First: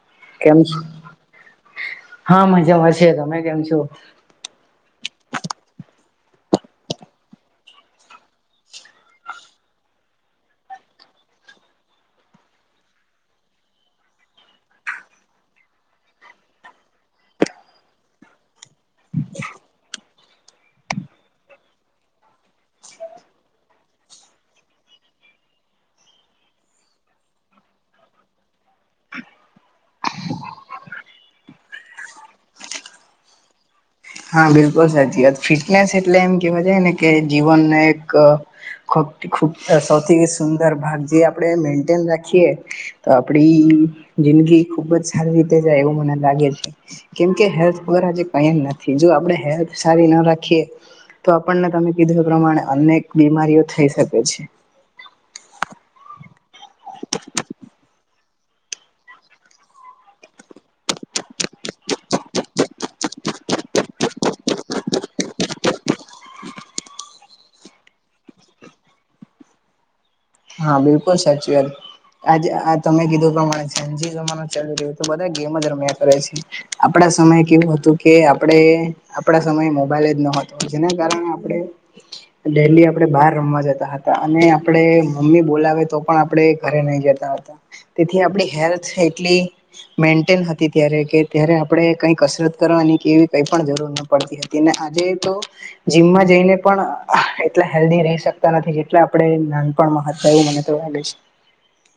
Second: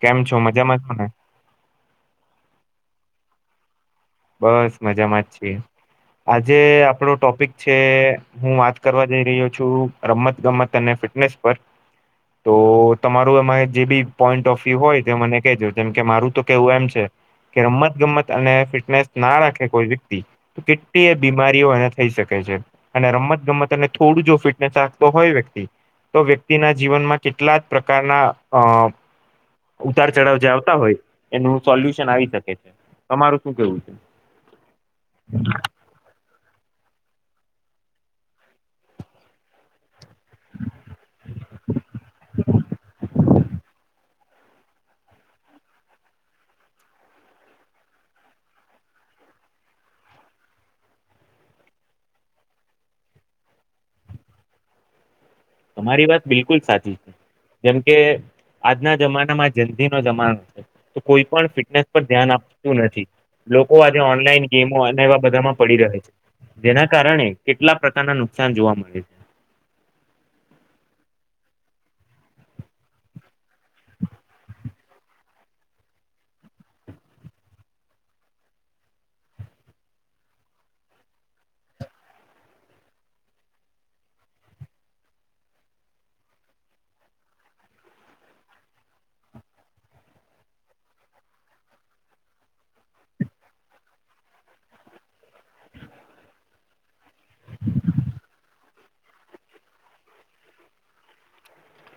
કેમ છો મજામાં છો ને હા મજામાં છે તમે કેમ છો બસ મજામાં જ છીએ આજે આપણો ટોપિક છે હું વાત કરવા જઈ રહ્યો છું રમત ગમત અને ફિટનેસ બસ તો તમારું એમાં જે બી પોઈન્ટ ઓફ વ્યુ હોય તે મને કજો જેમ કે મારું તો કેવું એમ છે કે રમત ગમત અને ફિટનેસ ના રાખે કોઈ વ્યક્તિ કેટલી એ બીમારીઓ એને થઈ શકે છે અને રમત ગમત અને થોડું જો ફિટનેસ રાખતો હોય વ્યક્તિ તો વ્યક્તિના જીવનમાં કેટલા જ પ્રકારના અ ઉતાર ચઢાવ જે આવતા હોય એનું સોલ્યુશન આવી શકે છે તમારું શું કેવું છે હા બિલકુલ સાચી વાત ફિટનેસ એટલે એમ કેવા છે ને કે જીવનને એક ખૂબ સૌથી સુંદર ભાગ જે આપણેે મેન્ટેન રાખીએ તો આપડી જિંદગી ખુબ જ સારી રીતે જાય એવું મને લાગે છે કેમકે હેલ્થ વગરજે કઈ નથી જો આપણે હેલ્થ સારી ના રાખીએ તો આપણને તમે કીધું એ પ્રમાણે અનેક બીમારીઓ થઈ શકે છે તમારી વાત બિલકુલ સાચી છે જેમ કે આજના જમાનામાં જની નો જમાનો છે તો કોઈ પણ ફિટનેસ પર ધ્યાન આપતું નથી લોકો આજે ઓનલાઈન ગેમો અને એવા બધામાં પડી રહે છે જેના કારણે કેટલા પ્રકારના નુકસાન જોવા મળે છે હા બિલકુલ સાચી વાત આજે આ તમે કીધું પ્રમાણે સાંજે જમાનો ચાલી રહ્યો તો બધા ગેમો જ રમ્યા કરે છે આપડા સમયે કેવું હતું કે આપણે આપડા સમયે મોબાઈલ જ નતો જેના કારણે આપણે ડેલી આપે બહાર રમવા જતા હતા અને આપણે મમ્મી બોલાવે તો પણ આપણે ઘરે નહી જતા હતા તેથી આપડી હેલ્થ એટલી મેન્ટેન હતી ત્યારે કે ત્યારે આપણે કઈ કસરત કરવાની કેવી કઈ પણ જરૂર ન પડતી હતી એ આજે તો જીમમાં જઈને પણ એટલા હેલ્ધ રહી શકતા નથી જેટ આપણે પણ મહત્વ એવું મને તો લાગે છે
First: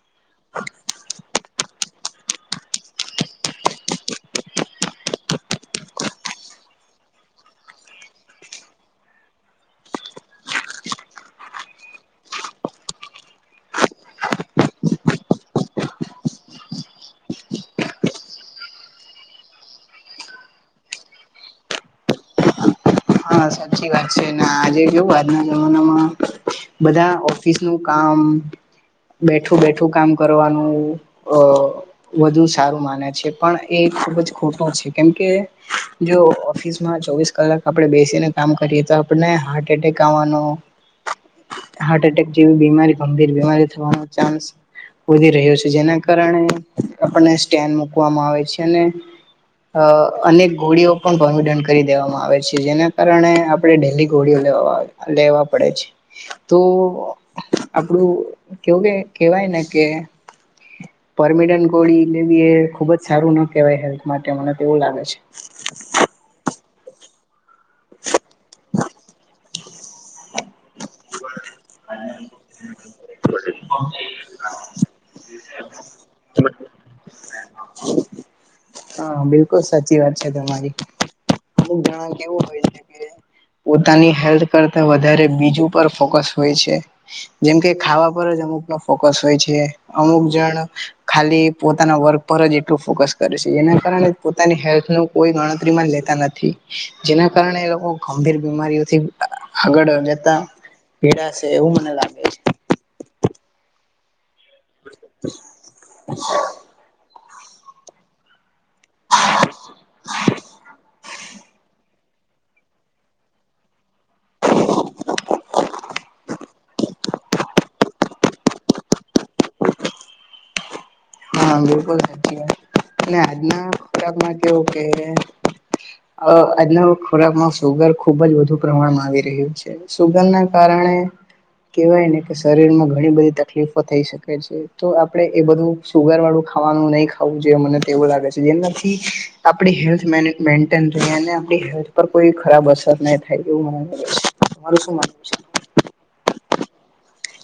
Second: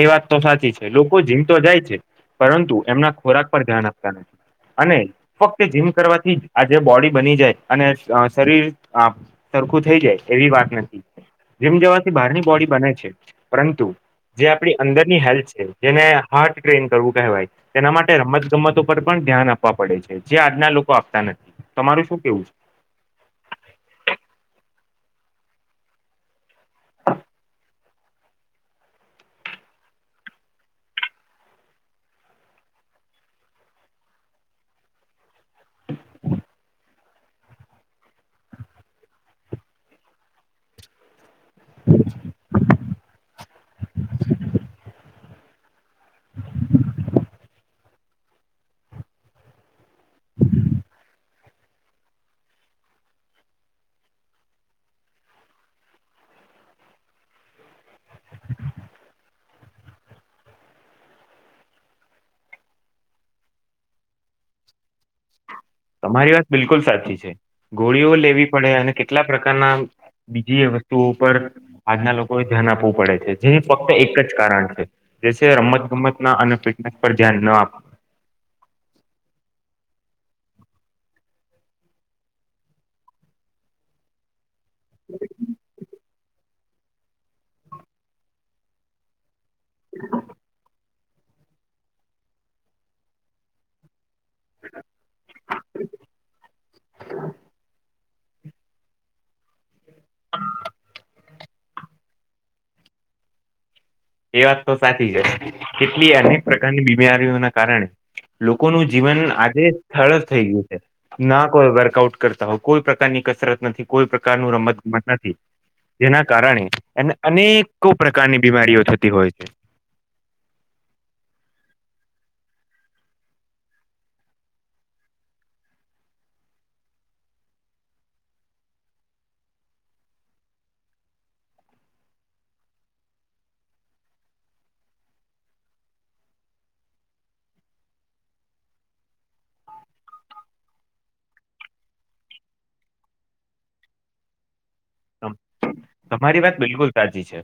એ વાત તો સાચી છે લોકો જીમતો જાય છે પરંતુ એમના ખોરાક પર ધ્યાન આપતા નથી અને ફક્ત જીમ કરવાથી આજે બોડી બની જાય અને શરીર સરખું થઈ જાય એવી વાત નથી જીમ જવાથી બહારની બોડી બને છે પરંતુ જે આપણી અંદરની હેલ્થ છે જેને હાર્ટ ટ્રેન કરવું કહેવાય તેના માટે રમત ગમતો પર પણ ધ્યાન આપવા પડે છે જે આજના લોકો આપતા નથી તમારું શું કેવું છે હા સાચી વાત છે આજે જોવું આજના જમાનામાં બધા ઓફિસ નું કામ બેઠું બેઠું કામ કરવાનું અ વધુ સારું માને છે પણ એ ખુબ જ ખોટો છે કેમ કે જો ઓફિસ માં ચોવીસ કલાક આપડે બેસીને ક કરીએ તો આપને હાર્ટ એટેક આવવાનું હાર્ટ એટેક જેવી બીમારી ગંભીર બીમારી થવાનો ચાન્સ વધી રહ્યો છે જેના કારણે આપણને સ્ટેન્ મુકવામાં આવે છે અને અ અનેક ગોળીઓ પણ ભંગી દંડ કરી દેવામાં આવે છે જેને કારણે આપણે ડેલી ગોળીઓ લે લેવા પડે છે તો આપડું કેવું કે કેવાય ને કે પરમિનન્ટ ગોળી લેવી એ ખુબ જ સારું ના કહેવાય હેલ્થ માટે મને તેવું લાગે છે અમારી વાત બિલકુલ સાચી છે ગોળીઓ લેવી પડે અને કેટલા પ્રકારના બીજી વસ્તુ તુ ઉપર આજના લોકોએ ધ્યાન આપવું પડે છે જે ફક્ત એક જ કારણ છે જે રમત ગમત ના અને ફિટનેસ પર ધ્યાન ના આપે હા બિલકુલ સાચી વાત છે તમારી અવ હોય પોતાની હેલ્થ કરતા વધ બીજ ફોકસ હોય છે જેમ કે ખાવા પર જ અમુક ફોકસ હોય છે અમુક જણ ખાલી પોતાના વર્ગ પર જ એટલું ફોકસ કરે છે એના કારણે પોતાની હેલ્થ ન કોઈ ગણતરીમાં લેતા નથી જેના કારણે એ લોકો ગંભીર બીમારીઓથી આગળ જતા પીડાશે એવું મને લાગે છે એ વાત તો સાચી છે કેટલી અનેક પ્રકારની બીમારીઓ ના કારણે લોકોનુંું જીવન આજે સરળળ થઈ ગયું છે ના કોઈ વર્કઆઉટ કરતા હોય કોઈ પ્રકારની કસરત નથી કોઈ પ્રકાર ન રમત ગમત નથી જેના કારણે એને અનેકો પ્રકારની બીમારીઓ થતી હોય છે હા બિલકુલ સાચી અને આજનાક માટે કે અ આજના ખોરાકમાં સુુગર ખુબ જ વધુ પ્રમાણમાં આવી રહ્યું છે સુગંધ ના કારણે કેવાયને કે શરીર માં ઘણી બધી તકલીફો થઈ શકે છે તો આપણે એ બધું સુુગર વાળું ખાવાનું નહીિ ખાવું જોઈએ મને તેવું લાગે છે જેનાથી આપ હેલ્ હે પર કોઈ ખરાબ અસર ન થાય એવ મે છે માર શું [unintelligible] તમારી વાત બિલકુલ સાચી છે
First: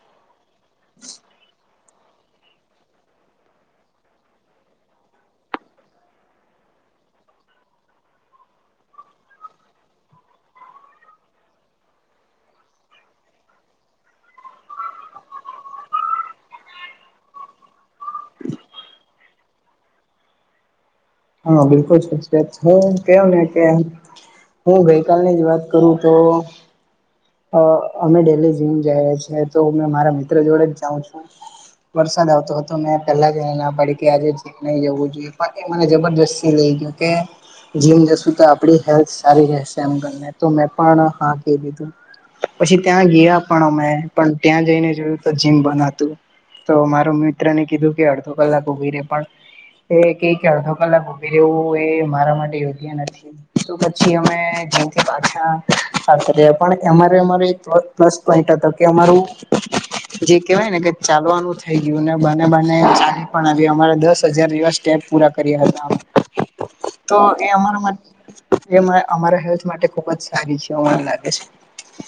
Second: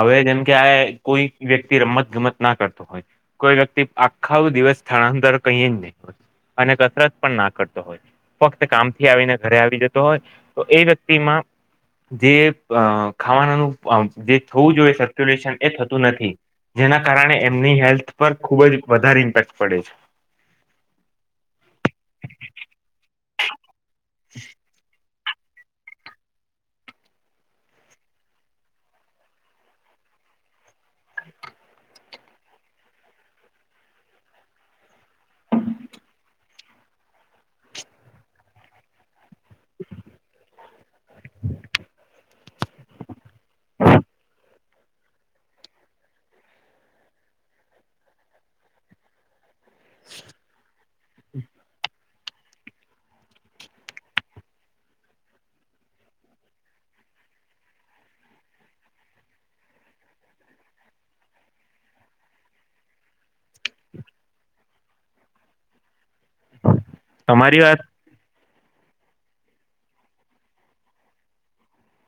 હવે જેમ કે આ કોઈ વ્યક્તિ રમત ગમત ના કરતો હોય કોઈ વ્યક્તિ આખા દિવસ સ્થળાંતર કહી જ નહીં હોય અને કસરત પણ ના કરતો હોય ફક્ત કામથી આવીને ઘરે આવી જતો હોય તો એ વ્યક્તિમાં જે ખાવાનાનું જે થવું જોઈએ સર્ક્યુલેશન એ થતું નથી જેના કારણે એમની હેલ્થ પર ખુબ જ વધારે ઇમ્પેક્ટ પડે છે. હા બિલકુલત હું કેવ ને કે હું ગ. કલ ની જ વાત કરું તો. અમે ડેલી જીમ જઈ રહ્યા છેીએ તો મારા મિત્ર જોડે જ જાઉં છું. વરસાદ આવતો હતો મેને પહેલા જ ના પડી કે આજે નહી જવું જોઈએ એ મને. જબરજસ્તી લઈ કેકે. જીમ જશું તો આપ હેલ્થ સારી રહેશે મે પણ હા કીધું. પછી ત્યાં ગયા પણ અમે પણ ત્યાં જઈને જોયું તો જીમ બન હતું. તો માર મિત્ર ને કીધું કે અડધો કલાક ઉભી રે પણ એ કે એધો. કલાક ઉભી રહેવું એ મારા માટે યોગ્ય નથી. તો પછી અમે જેથી પાછા સાથે પણ અમારે અમારે. પ્લસ પોઈન્ટ હતો કે અમારું. જે કેવાય ને કે ચાલવાનું થઇ ગયું ને બને બાને ચાલી પણ આવ અમારે દસ હજાર દિવસ. સ્ટેપ્સ પૂરા કર્યા હતા તો એ તમારી વાત અમારા માટે. એ અમારા હેલ્થ માટે ખુબ જ સારી છે આવુ અમને લાગે છે.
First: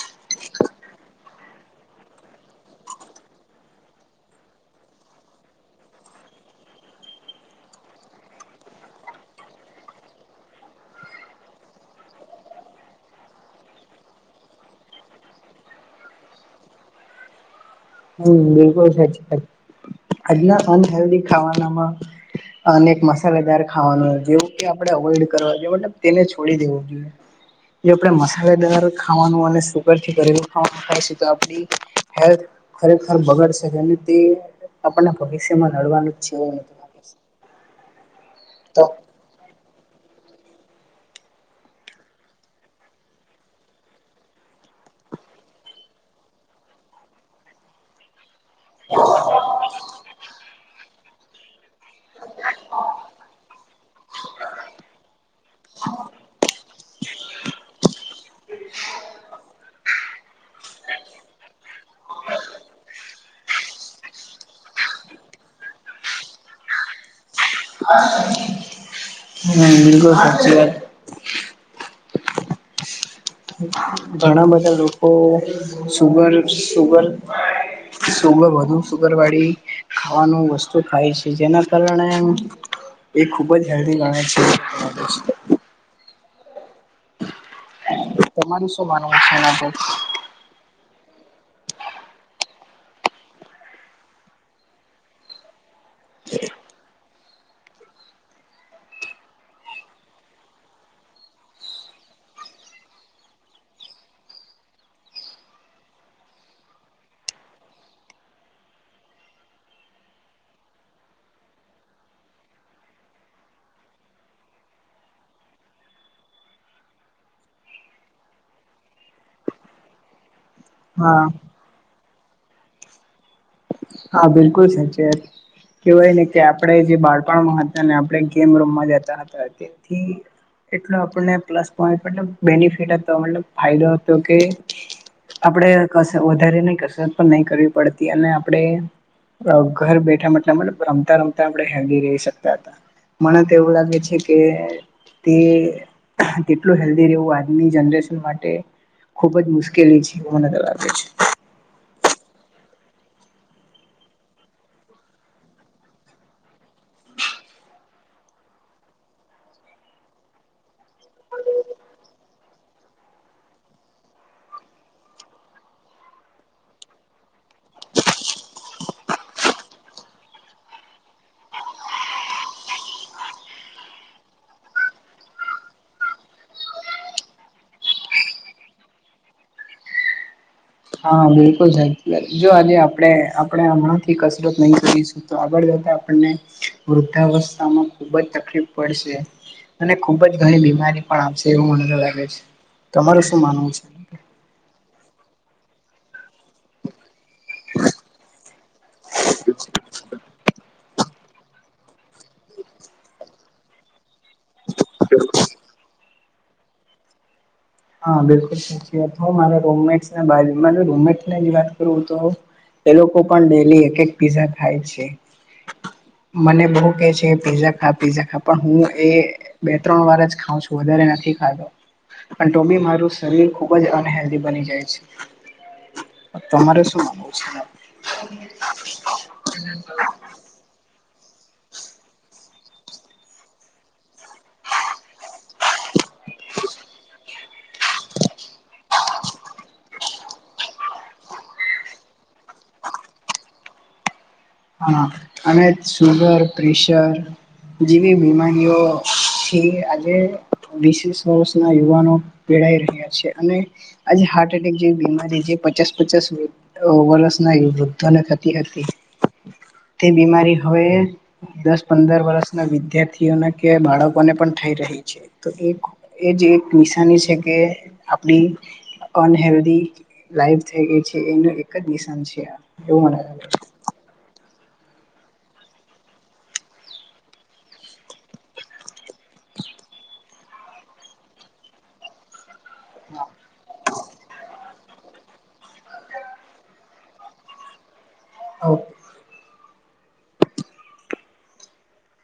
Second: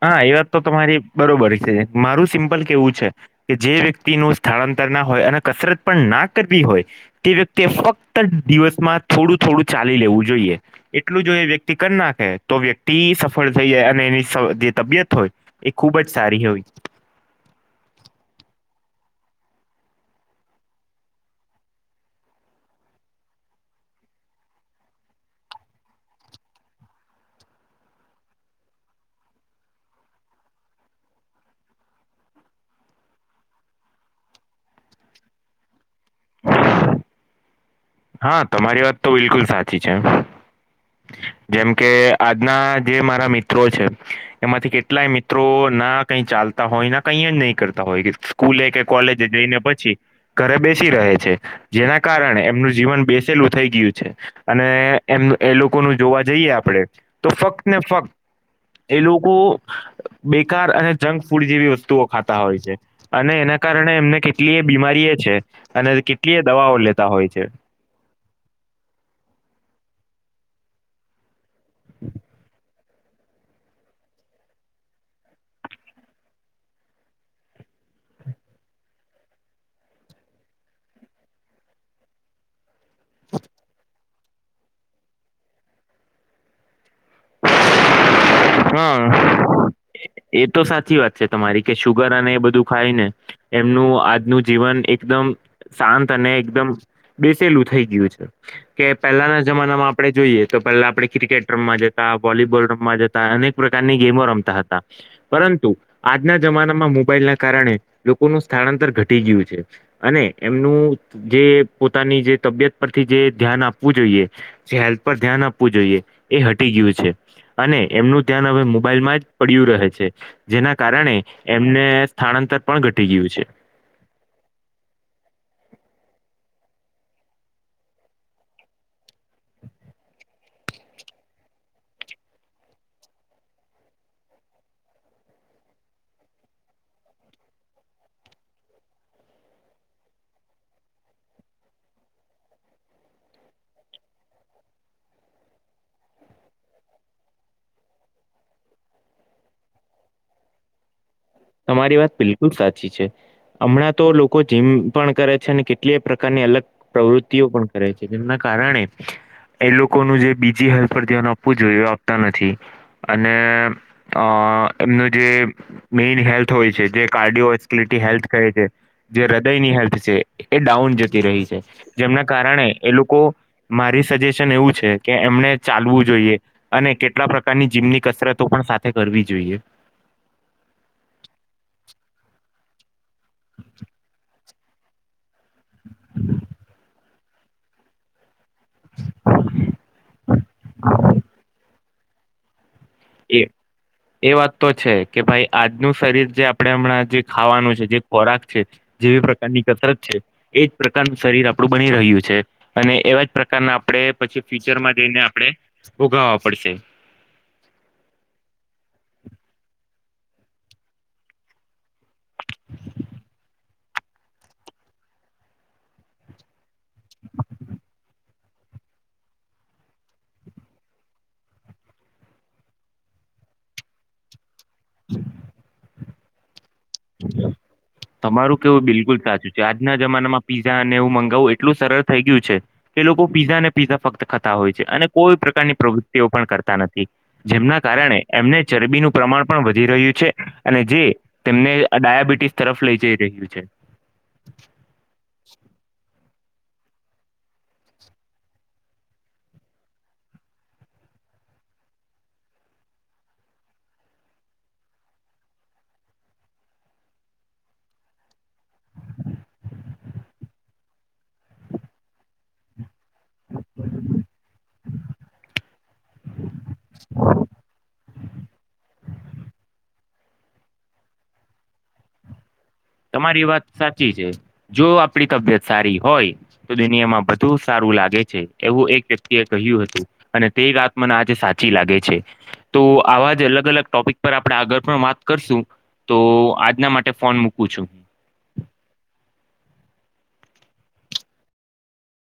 હા એ વાત તો તમારી બરોબર છે મારું સિમ્પલ કેવું છે કે જે વ્યક્તિ ણુ સ્થળાંતર ના હોય અને કસરત પણ ના કરવી હોય. તે વ્યક્તિ ફક્ત દિવસમાં થોડું થોડું ચાલી લેવું જોઈએ એટલું જો એ વ્યક્તિ કરી નાખે તો વ્યક્તિ સફળ થઈ જાય અને એની. જે તબિયત હોય એ ખુબ જ સારી હોય. હમ બિલકુલ સાચી વાત આજના અનહેલ્ધી ખાવાનામાં. અનેક મસાલેદાર ખાવાનું જેવું કે આપણે અવોઈડ કરવા જોઈએ મતલબ તેને છોડી દેવું જોઈએ. જો આપણે મસાલેદાર ખાવાનું અને સુગરથી ઘરેલું ખાવાનું ખાય છે તો આપણી હેલ્થ. ખરેખર બગાડશે અને તે આપણને ભવિષ્યમાં નડવાનું જ છે એવું તો હા તમારી વાત તો બિલકુલ સાચી છે. જેમ કે આજના જે મારા મિત્રો છે. એમાંથી કેટલાય મિત્રો ના કઈ ચાલતા હોય ના કઈ જ નહી કરતા હોય. સ્કૂલે કે કોલેજ જઈને પછી ઘરે બેસી રહે છે જેના કારણે એમનું. જીવન બેસેલું થઈ ગયું છે અને એમ એ લોકોનું જોવા જઈએ આપડે. તો ફક્ત ને ફક્ત. એ લોકો. બેકાર અને જંક ફૂડ જેવી વસ્તુઓ ખાતા હોય છે. અને એના કારણે એમને કેટલી એ બીમારી એ છે અને કેટલી એ દવાઓ લેતા હોય છે. હ બલકુલ સાચી [inaudible] ઘણા બધા લોકો સુગર સુગર. સુગ વધુ સુગરવાડી. ખાવાનું વસ્તુ ખાય છે જેના કારણે. એ ખુબ જ હલ્દી ગણે છે. તમારું શું માનવું છે હા એનાથી. એ તો સાચી વાત છે તમારી કે સુુગર અને એ બધું ખાય ને. એમનું આજનું જીવન એકદમ. શાંત અને એકદમ બેસેલું થઈ ગયું છે. કે પહેલાના જમાનામાં આપડણે જોઈએ તો પહેલા આપણે ક્રિકેટ રમવા જતા વોલીબોલ રમવા જતા. અનેક પ્રકારની ગેમો રમતા હતા. પરંતુ આજના જમાનામાં મોબાઈલ ના કારણે લોકોનું સ્થળાંતર ઘટી ગયું છે. અને એમનું જે પોતાની જે તબિયત પરથી જે ધ્યાન આપવું જોઈએ. જે હેલ્થ પર ધ્યાન આપવું જોઈએ એ હટી ગયું છે અને. એમનું ધ્યાન હવે મોબાઈલમાં જ પડ્યું રહે છે જેના કારણે. હા એમને સ્થાળાંતર પણ ઘટી ગયું છે હા બિલકુલ સાચે કેહેવાય ને કે આપણે જે બાળપણમાં હતા આપણે ગેમ રમા વા જતા હતા તેથી એટલો આપણને પ્લસ પોઈન્ટ મતલબ બેનિફિટ હતો મતલબ ફાયદો હતો કે આપડે ક વધારે નઈ કસરટ પણ નહી કરવી પડતી અને આપણે ઘર બેઠાલા મતલબ રમતા રમતા આપણે હેલ્ધી રહી શકતા હતા મને તો એવું લાગે છે, કે તે કેટલું હેલ્ધી રહેવું આજની જનરેશન માટે ખુબ જ મુશ્કેલી છે, એ મને તો લાગે છે. તમારી વાત બિલકુલ સાચી છે. હમણાં તો લોકો જીમ પણ કરે છે, અને કેટલી પ્રકારની અલગ પ્રવૃત્તિઓ પણ કરે છે, જેમના કારણે એ લોકોનું જે બીજી હાલ પર ધ્યાન આપવું જોઈએ આપતા નથી અને અ એમનું જે મેઈન હેલ્થ હોય છે, જે કાર્ડિયોટી હેલ્થ કહે છે. જે હૃદયની હેલ્થ છે, એ ડાઉન જતી રહી છે, જેમના કારણે એ લોકો મારી સજેશન એવું છે, કે એમને ચાલવું જોઈએ અને કેટલા પ્રકારની જીમની કસરતો પણ સાથે કરવી જોઈએ હા બિલકુલ જો આજે આપણે આપણે હમણાંથી કસરત નહી કરીશ તો આગળ જતા આપણને વૃદ્ધાવસ્થામાં ખુબ જ તકલીફ પડશે અને ખુબ જ ઘણી બીમારી પણ આવશે એવું મનેને લાગે છે, તમારું એ શું માનવું છે. એ વાત તો છે, કે ભાઈ આજનું શરીર જે આપણેે હમણાં જે ખાવાનું છે જે ખોરાક છે. જેવી પ્રકારની કસરત છે, એજ પ્રકારનું શરીર આપણું બની રહ્યું છે. અને એવા જ પ્રકારના આપણે પછી ફ્યુચરમાં જઈને આપડણે ભોગાવા પડશે હા બિલકુલ સાચી વાત મામેટ રમે વાત કરું તો એ લોકો પણ ડેલી એક એક પીઝા ખાય છે મને બ ખા પ હું એ બે ત્રણ વાર જ ખાઉં છું વધારે નથી ખાતો ટ બી મારું શરીર ખુબ જ અનહેલ્ધ બની જાય છે, તમારે શું માનવું છે? તમારું કેવું બિલકુલ સાચું છે, આજના જમાનામાં પીઝા અને હું મંગાવું એટલું સરળ થઇ ગયું છે. એ લોકો પીઝા અને પીઝા ફક્ત ખતા હોય છે, અને કોઈ પ્રકારની પ્રવૃત્તિઓ પણ કરતા નથી જેમના કારણે એમને ચરબીનું પ્રમાણ પણ વધી રહ્યું છે, અને જે તેમને ડાયાબિટીસ તરફ લઇ જઈ રહ્યું છે. હા અને સુુગર પ્રેશર જેવી બીમારીઓ છે, આજે વિીસેસ વર્ષના યુવાનો પેડાઈ રહ્યા છે, અને આજે હાર્ટ એટેક જેવી બીમારી જે પચાસ પચાસ વરસ ના વૃદ્ધો ને થતી હતી તે બીમારી હવે દસ પંદર વર્ષના વિદ્યાર્થી ના કે બાળકો ને પણ થઇ રહી છે. તો એક એજ એક નિશાની છે, કે આપડી અનહેલ્ધ લાઈવ થઈ ગઈ છે, એનું એક જ દિશ છે. એવું મને લાગે તમારી છે. વાત સાચી છે, જો આપણી તબિયત સારી હોય તો દુનિયામાં બધુ સારું લાગે છે, એવું એક વ્યક્તિ એ કહ્યું હતું અને તે ગત મને આજે સાચી લાગે છે. તો આવા જ અલગ અલગ ટોપિક પર આપણે આગળ પણ વાત કરશું તો આજના માટે ફોન મૂક પૂછો આવ